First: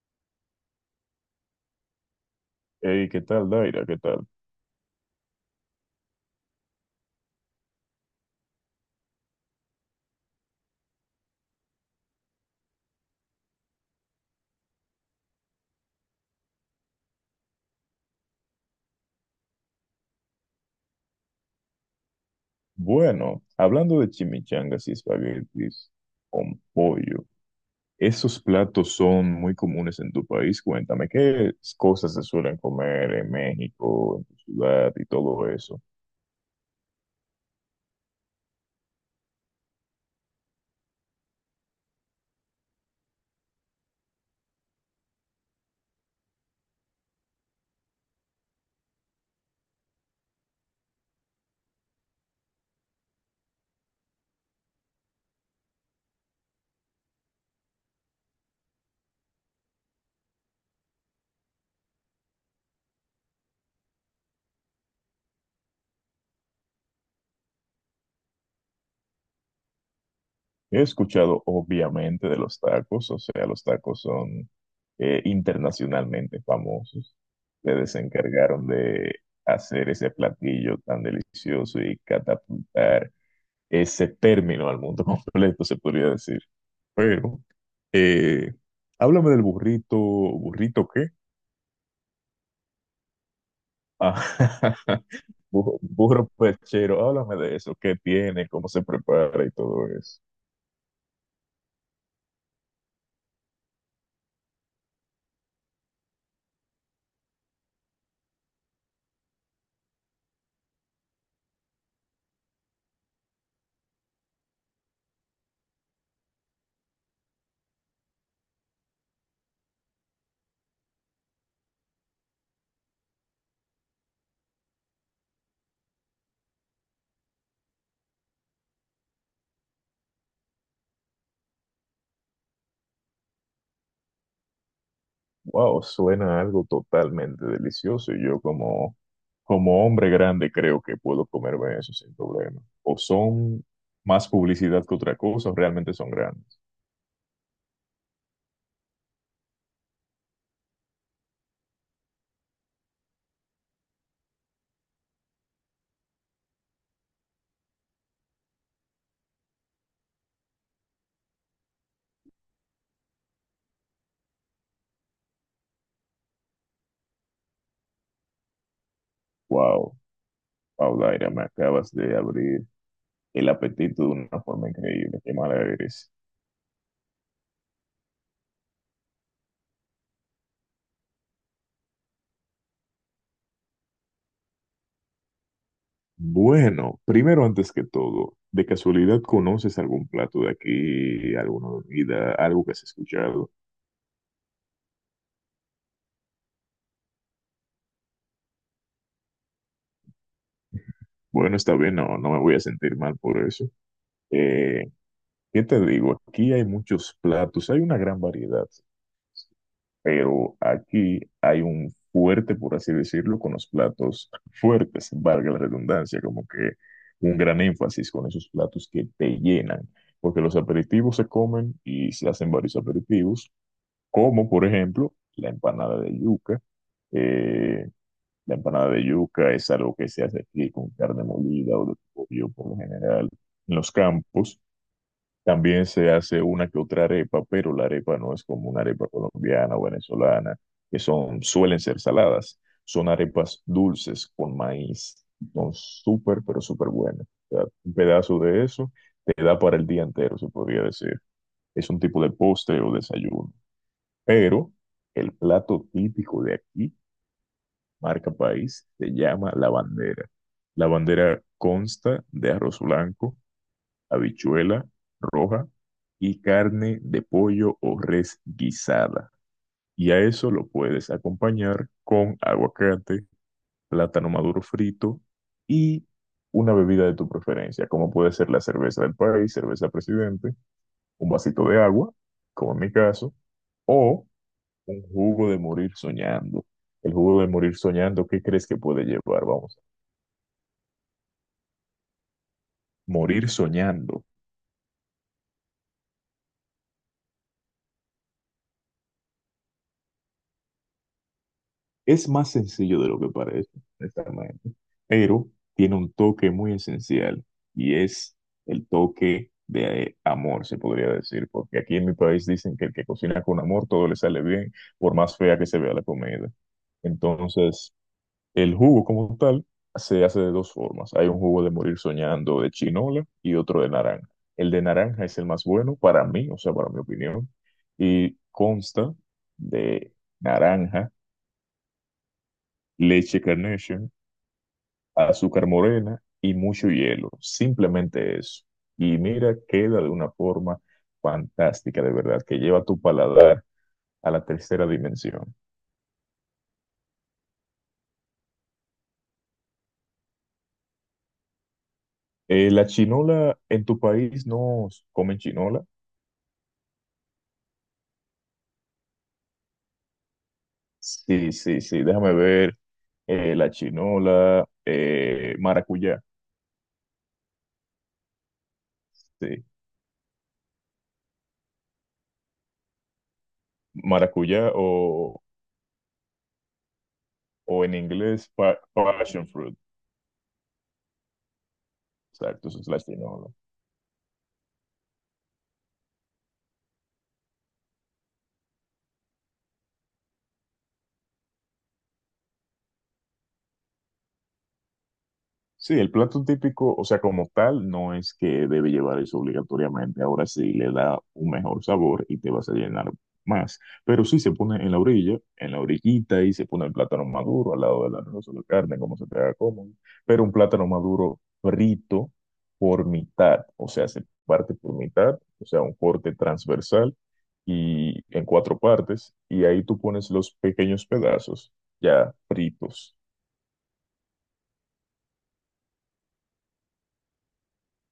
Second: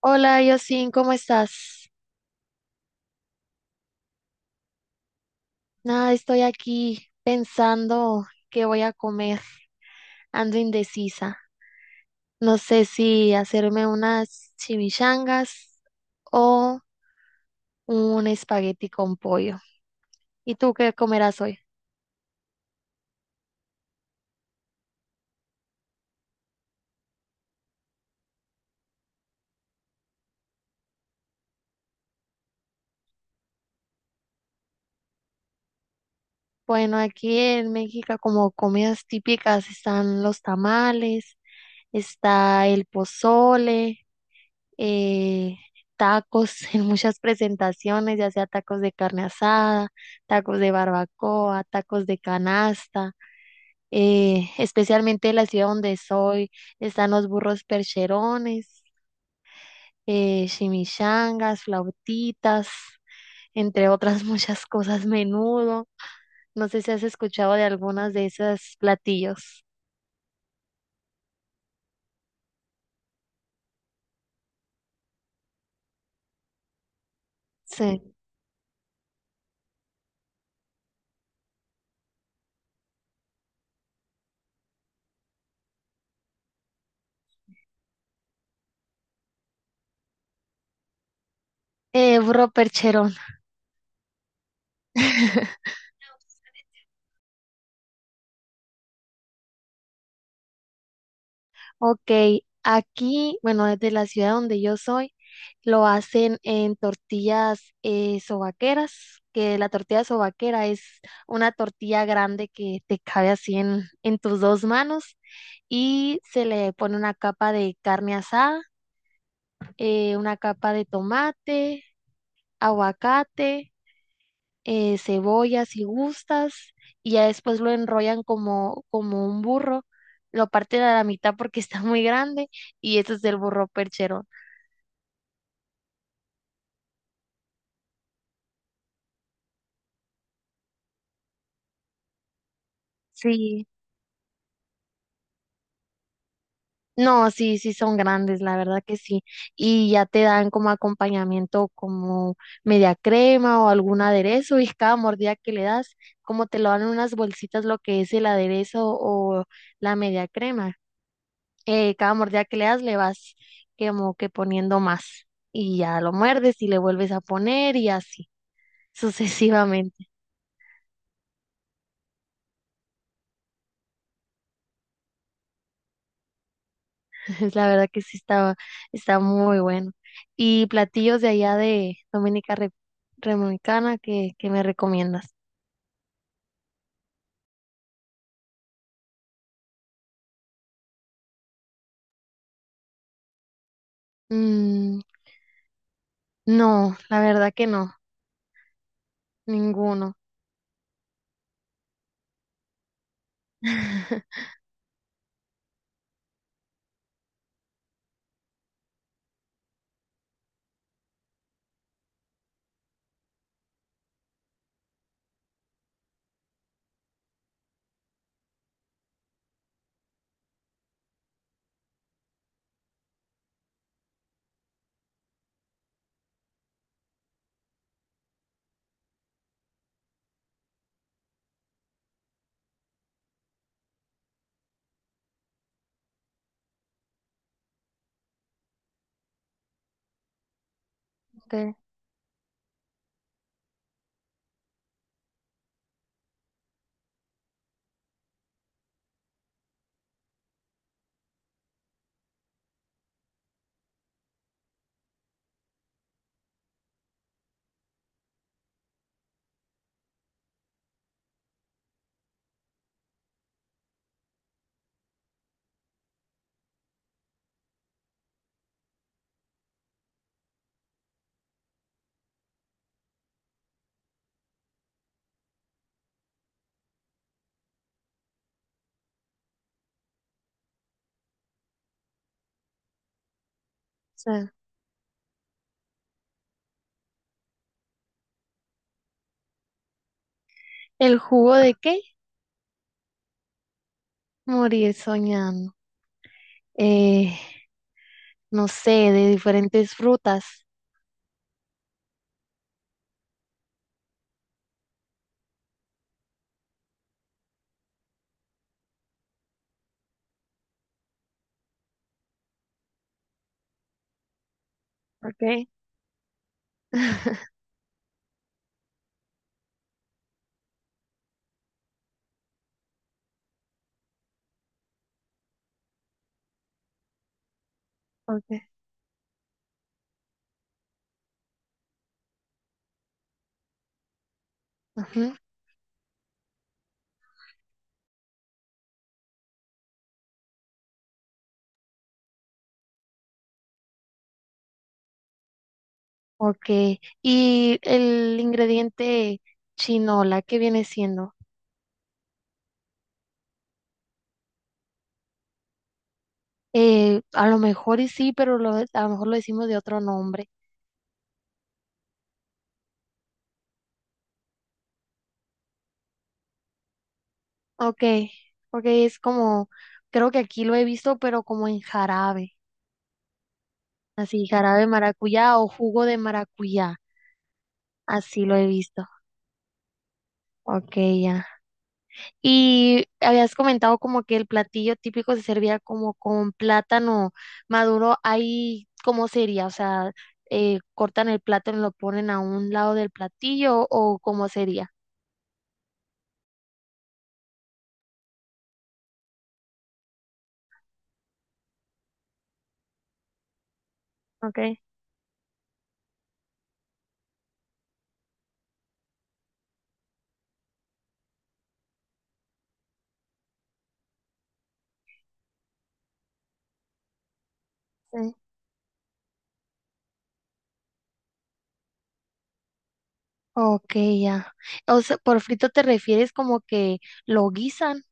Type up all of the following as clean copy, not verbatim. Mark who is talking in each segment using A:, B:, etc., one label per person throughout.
A: Hola, Yosin, ¿cómo estás?
B: Hey, ¿qué tal, Daira? ¿Qué tal?
A: Nada, estoy aquí pensando qué voy a comer. Ando indecisa. No sé si hacerme unas chimichangas o un espagueti con pollo. ¿Y tú qué comerás hoy?
B: Bueno, hablando de chimichangas y espaguetis con pollo, esos platos son muy comunes en tu país. Cuéntame, ¿qué cosas se suelen comer en México, en tu ciudad y todo eso?
A: Bueno, aquí en México como comidas típicas están los tamales, está el pozole, eh, tacos en muchas presentaciones, ya sea tacos de carne asada, tacos de barbacoa, tacos de canasta. Especialmente en la ciudad donde soy, están los burros percherones, chimichangas, flautitas, entre otras muchas cosas, menudo. No sé si has escuchado de algunas de esos platillos.
B: He escuchado, obviamente, de los tacos, o sea, los tacos son internacionalmente famosos. Ustedes se
A: Sí.
B: encargaron de hacer ese platillo tan delicioso y catapultar ese término al mundo completo, se podría decir. Pero, eh, háblame del burrito, ¿burrito qué?
A: Burro percherón.
B: Ah, burro perchero, háblame de eso, qué tiene, cómo se prepara y todo eso.
A: Ok, aquí, bueno, desde la ciudad donde yo soy, lo hacen en tortillas sobaqueras, que la tortilla sobaquera es una tortilla grande que te cabe así en tus dos manos y se le pone una capa de carne asada, una capa de tomate, aguacate, cebolla si gustas y ya después lo enrollan como un burro, lo parten a la mitad porque está muy grande y ese es el burro percherón.
B: Wow, suena algo totalmente delicioso y yo como, como hombre grande creo que puedo comerme eso sin problema. ¿O son
A: Sí.
B: más publicidad que otra cosa, o realmente son grandes?
A: No, sí, sí son grandes, la verdad que sí. Y ya te dan como acompañamiento como media crema o algún aderezo y cada mordida que le das, como te lo dan en unas bolsitas lo que es el aderezo o la media crema. Cada mordida que le das le vas como que poniendo más y ya lo muerdes y le vuelves a poner y así
B: Wow,
A: sucesivamente.
B: Paulaira, me acabas de abrir el apetito de una forma increíble, qué mala eres.
A: La verdad que sí estaba, está muy bueno. Y platillos de allá de Dominicana que me recomiendas.
B: Bueno, primero antes que todo, ¿de casualidad conoces algún plato de aquí, alguna bebida, algo que has escuchado?
A: Mm, no, la verdad que no, ninguno.
B: Bueno, está bien, no, no me voy a sentir mal por eso. Eh, ¿Qué te digo? Aquí hay muchos platos, hay una gran variedad, pero aquí hay un fuerte, por así decirlo, con los platos fuertes, valga la redundancia, como que un gran énfasis con esos platos que te llenan, porque los aperitivos se comen y se hacen varios aperitivos como por ejemplo la empanada de yuca. Eh, la empanada de yuca es algo que se hace aquí con carne molida o de pollo por lo general en los campos. También se hace una que otra arepa, pero la arepa no es como una arepa colombiana o venezolana, que son,
A: De-
B: suelen
A: o
B: ser saladas. Son arepas dulces con maíz. Son súper, pero súper buenas. O sea, un pedazo de eso te da para el día entero, se podría decir. Es un tipo de postre o desayuno. Pero el plato típico de aquí, marca país, se llama la bandera. La bandera consta de arroz blanco, habichuela roja y carne de pollo o res guisada. Y a eso lo puedes acompañar con aguacate, plátano maduro frito y una bebida de tu preferencia, como puede ser la cerveza del país, cerveza presidente, un vasito de agua, como en mi caso, o un jugo de morir soñando. El jugo de morir soñando, ¿qué crees que puede llevar? Vamos,
A: ¿El jugo de qué?
B: morir soñando.
A: Morir soñando. Eh, no sé, de diferentes frutas.
B: Es más sencillo de lo que parece, honestamente, pero tiene un toque muy esencial y es el toque de amor, se podría decir, porque aquí en mi país dicen que el que cocina con amor todo le sale bien, por más fea que
A: Okay.
B: se vea la comida. Entonces, el jugo como tal se hace de dos formas. Hay un jugo de morir soñando de chinola y otro de naranja. El de naranja es el más bueno para mí, o sea, para mi opinión, y
A: Okay.
B: consta de naranja, leche Carnation,
A: Ujú.
B: azúcar morena y mucho hielo. Simplemente eso. Y mira, queda de una forma fantástica, de verdad, que lleva tu paladar a la tercera dimensión.
A: Okay. Y el ingrediente chinola, ¿qué viene siendo?
B: La chinola, en tu país no comen chinola.
A: A lo mejor y sí, pero a lo mejor lo decimos de otro nombre.
B: Sí, sí, sí, déjame ver. La chinola, maracuyá,
A: Ok, ok, es
B: sí,
A: como, creo que aquí lo he visto, pero como en jarabe, así,
B: maracuyá
A: jarabe de maracuyá o jugo de maracuyá,
B: o en
A: así
B: inglés
A: lo he visto.
B: passion fruit,
A: Ok, ya.
B: exacto, esa es la
A: Y
B: chinola.
A: habías comentado como que el platillo típico se servía como con plátano maduro. Ahí, ¿cómo sería? O sea, cortan el plátano y lo ponen a un lado del platillo o cómo sería.
B: Sí, el plato típico, o sea, como tal, no es que debe llevar eso obligatoriamente. Ahora sí le da un mejor sabor y te vas a llenar más. Pero sí se
A: Ok,
B: pone en la orilla, en la orillita y se pone el plátano maduro al lado del arroz o la carne, como se te haga cómodo. Pero un plátano maduro frito por mitad, o sea, se parte por mitad, o sea, un corte transversal y
A: sí.
B: en cuatro partes. Y ahí tú pones los pequeños pedazos ya fritos.
A: Ok, ya. O sea, por frito te refieres como que lo guisan.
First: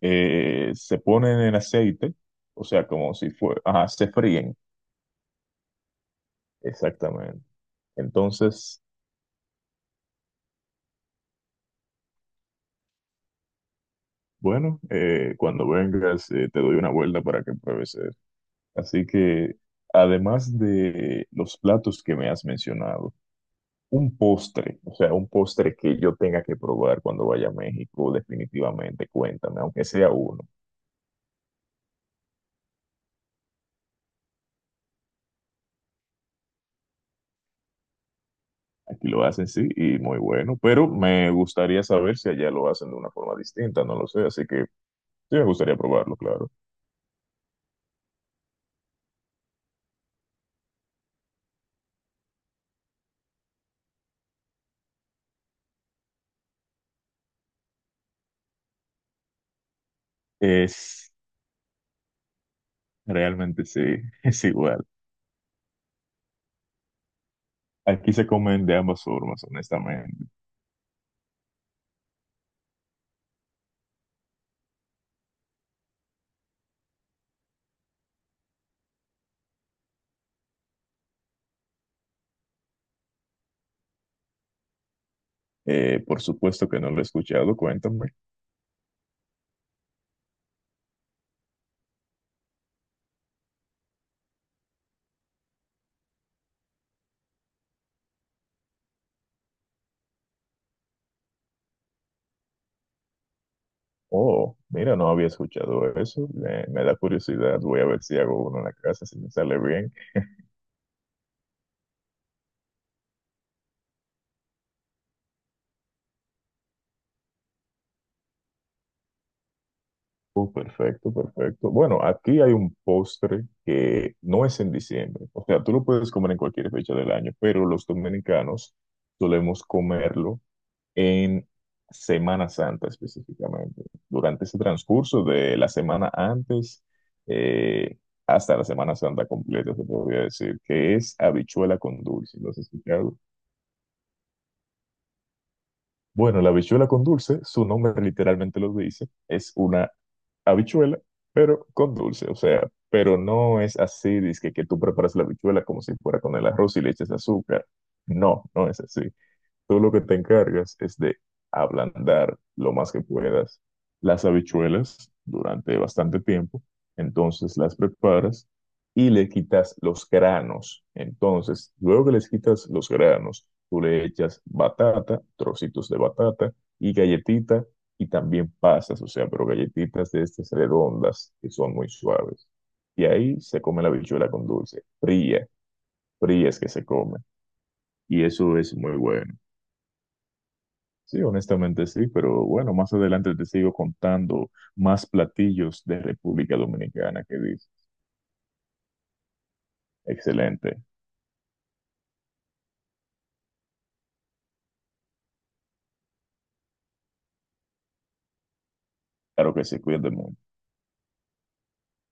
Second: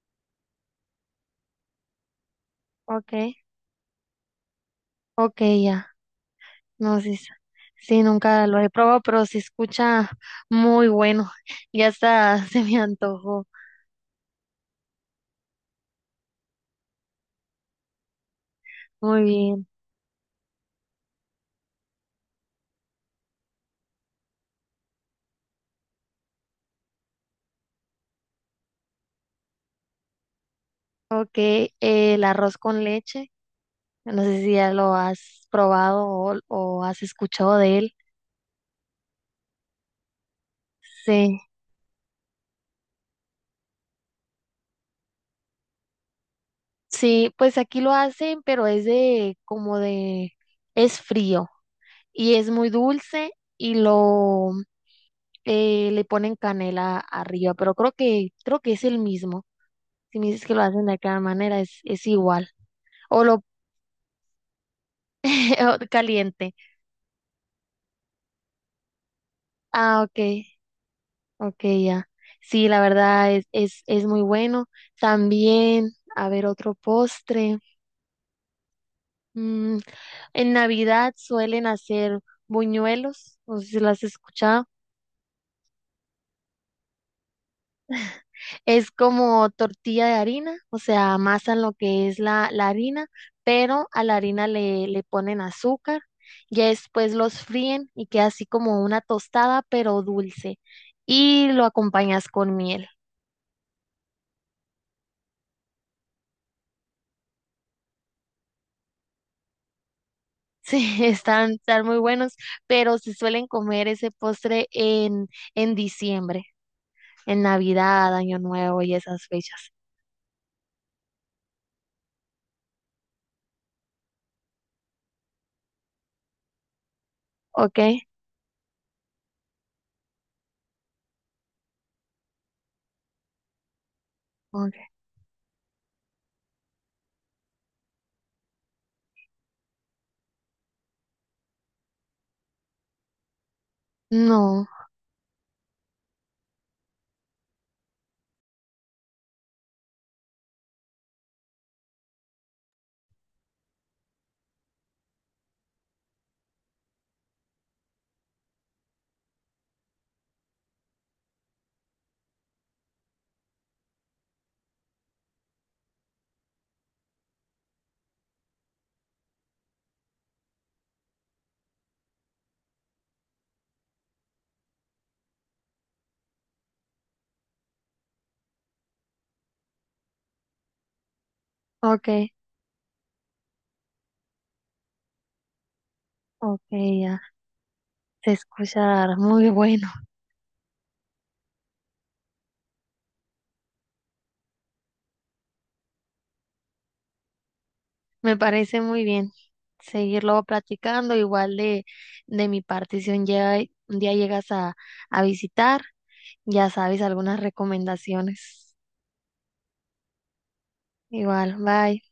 B: Se ponen en aceite, o sea,
A: Ok,
B: como si fuera, ajá, se fríen,
A: ok, ya. No, sí, sí,
B: exactamente.
A: sí, nunca lo he
B: Entonces,
A: probado, pero se escucha muy bueno. Ya está, se me antojó.
B: bueno, cuando vengas, te doy una vuelta para que pruebes eso. Así
A: Muy
B: que,
A: bien.
B: además de los platos que me has mencionado, un postre, o sea, un postre que yo tenga que probar cuando vaya a México, definitivamente, cuéntame, aunque sea uno.
A: Ok, el arroz con leche. No sé si ya lo has probado o has escuchado de él.
B: Aquí lo hacen, sí, y muy bueno, pero me
A: Sí,
B: gustaría saber si allá lo hacen de una forma distinta, no lo sé, así que sí me gustaría probarlo, claro.
A: sí, pues aquí lo hacen, pero es es frío y es muy dulce y lo le ponen canela arriba, pero creo que es el mismo. Si me dices que lo hacen de
B: Es
A: cada manera, es igual. O lo
B: realmente sí, es igual.
A: o caliente.
B: Aquí se comen de ambas formas,
A: Ah, ok,
B: honestamente.
A: ok, ya. Sí, la verdad es muy bueno. También, a ver, otro postre. Mm, en Navidad suelen hacer buñuelos, no sé si lo has escuchado.
B: Por supuesto que no lo he escuchado, cuéntame.
A: Es como tortilla de harina, o sea, amasan lo que es la harina, pero a la harina le ponen azúcar, ya después los fríen y queda así como una tostada, pero dulce, y lo acompañas con miel.
B: Oh, mira, no había escuchado eso. Me da curiosidad. Voy a ver si hago uno en la casa, si me sale bien.
A: Sí, están, están muy buenos, pero se suelen comer ese postre en diciembre, en Navidad, Año Nuevo y esas fechas.
B: Oh, perfecto, perfecto. Bueno, aquí hay un postre que no es en diciembre. O sea, tú lo puedes comer en cualquier fecha del año, pero
A: ¿Ok?
B: los dominicanos solemos comerlo en Semana Santa específicamente. Durante ese
A: Ok.
B: transcurso de la semana antes eh, hasta la Semana Santa completa, se podría decir, que es habichuela con dulce. ¿Lo has escuchado?
A: No,
B: Bueno, la habichuela con dulce, su nombre literalmente lo dice, es una habichuela, pero con dulce, o sea, pero no es así, dice que tú preparas la habichuela como si fuera con el arroz y le echas azúcar. No, no es así. Tú lo que te encargas es de ablandar lo más que puedas las habichuelas durante bastante tiempo. Entonces las preparas y le quitas los granos. Entonces, luego que les quitas los granos, tú le echas batata, trocitos de batata y galletita y también pasas, o sea, pero galletitas de estas redondas que son muy
A: ok,
B: suaves. Y ahí se come la habichuela con dulce, fría, fría es
A: ok,
B: que se come.
A: ya.
B: Y
A: Se
B: eso es muy
A: escucha
B: bueno.
A: muy bueno.
B: Sí, honestamente sí, pero bueno, más adelante te sigo contando más platillos de República Dominicana que dice.
A: Me parece muy bien seguirlo
B: Excelente.
A: platicando. Igual de mi parte, si un día, un día llegas a visitar, ya sabes algunas recomendaciones.
B: Claro que sí, cuídate mucho.
A: Igual, bye.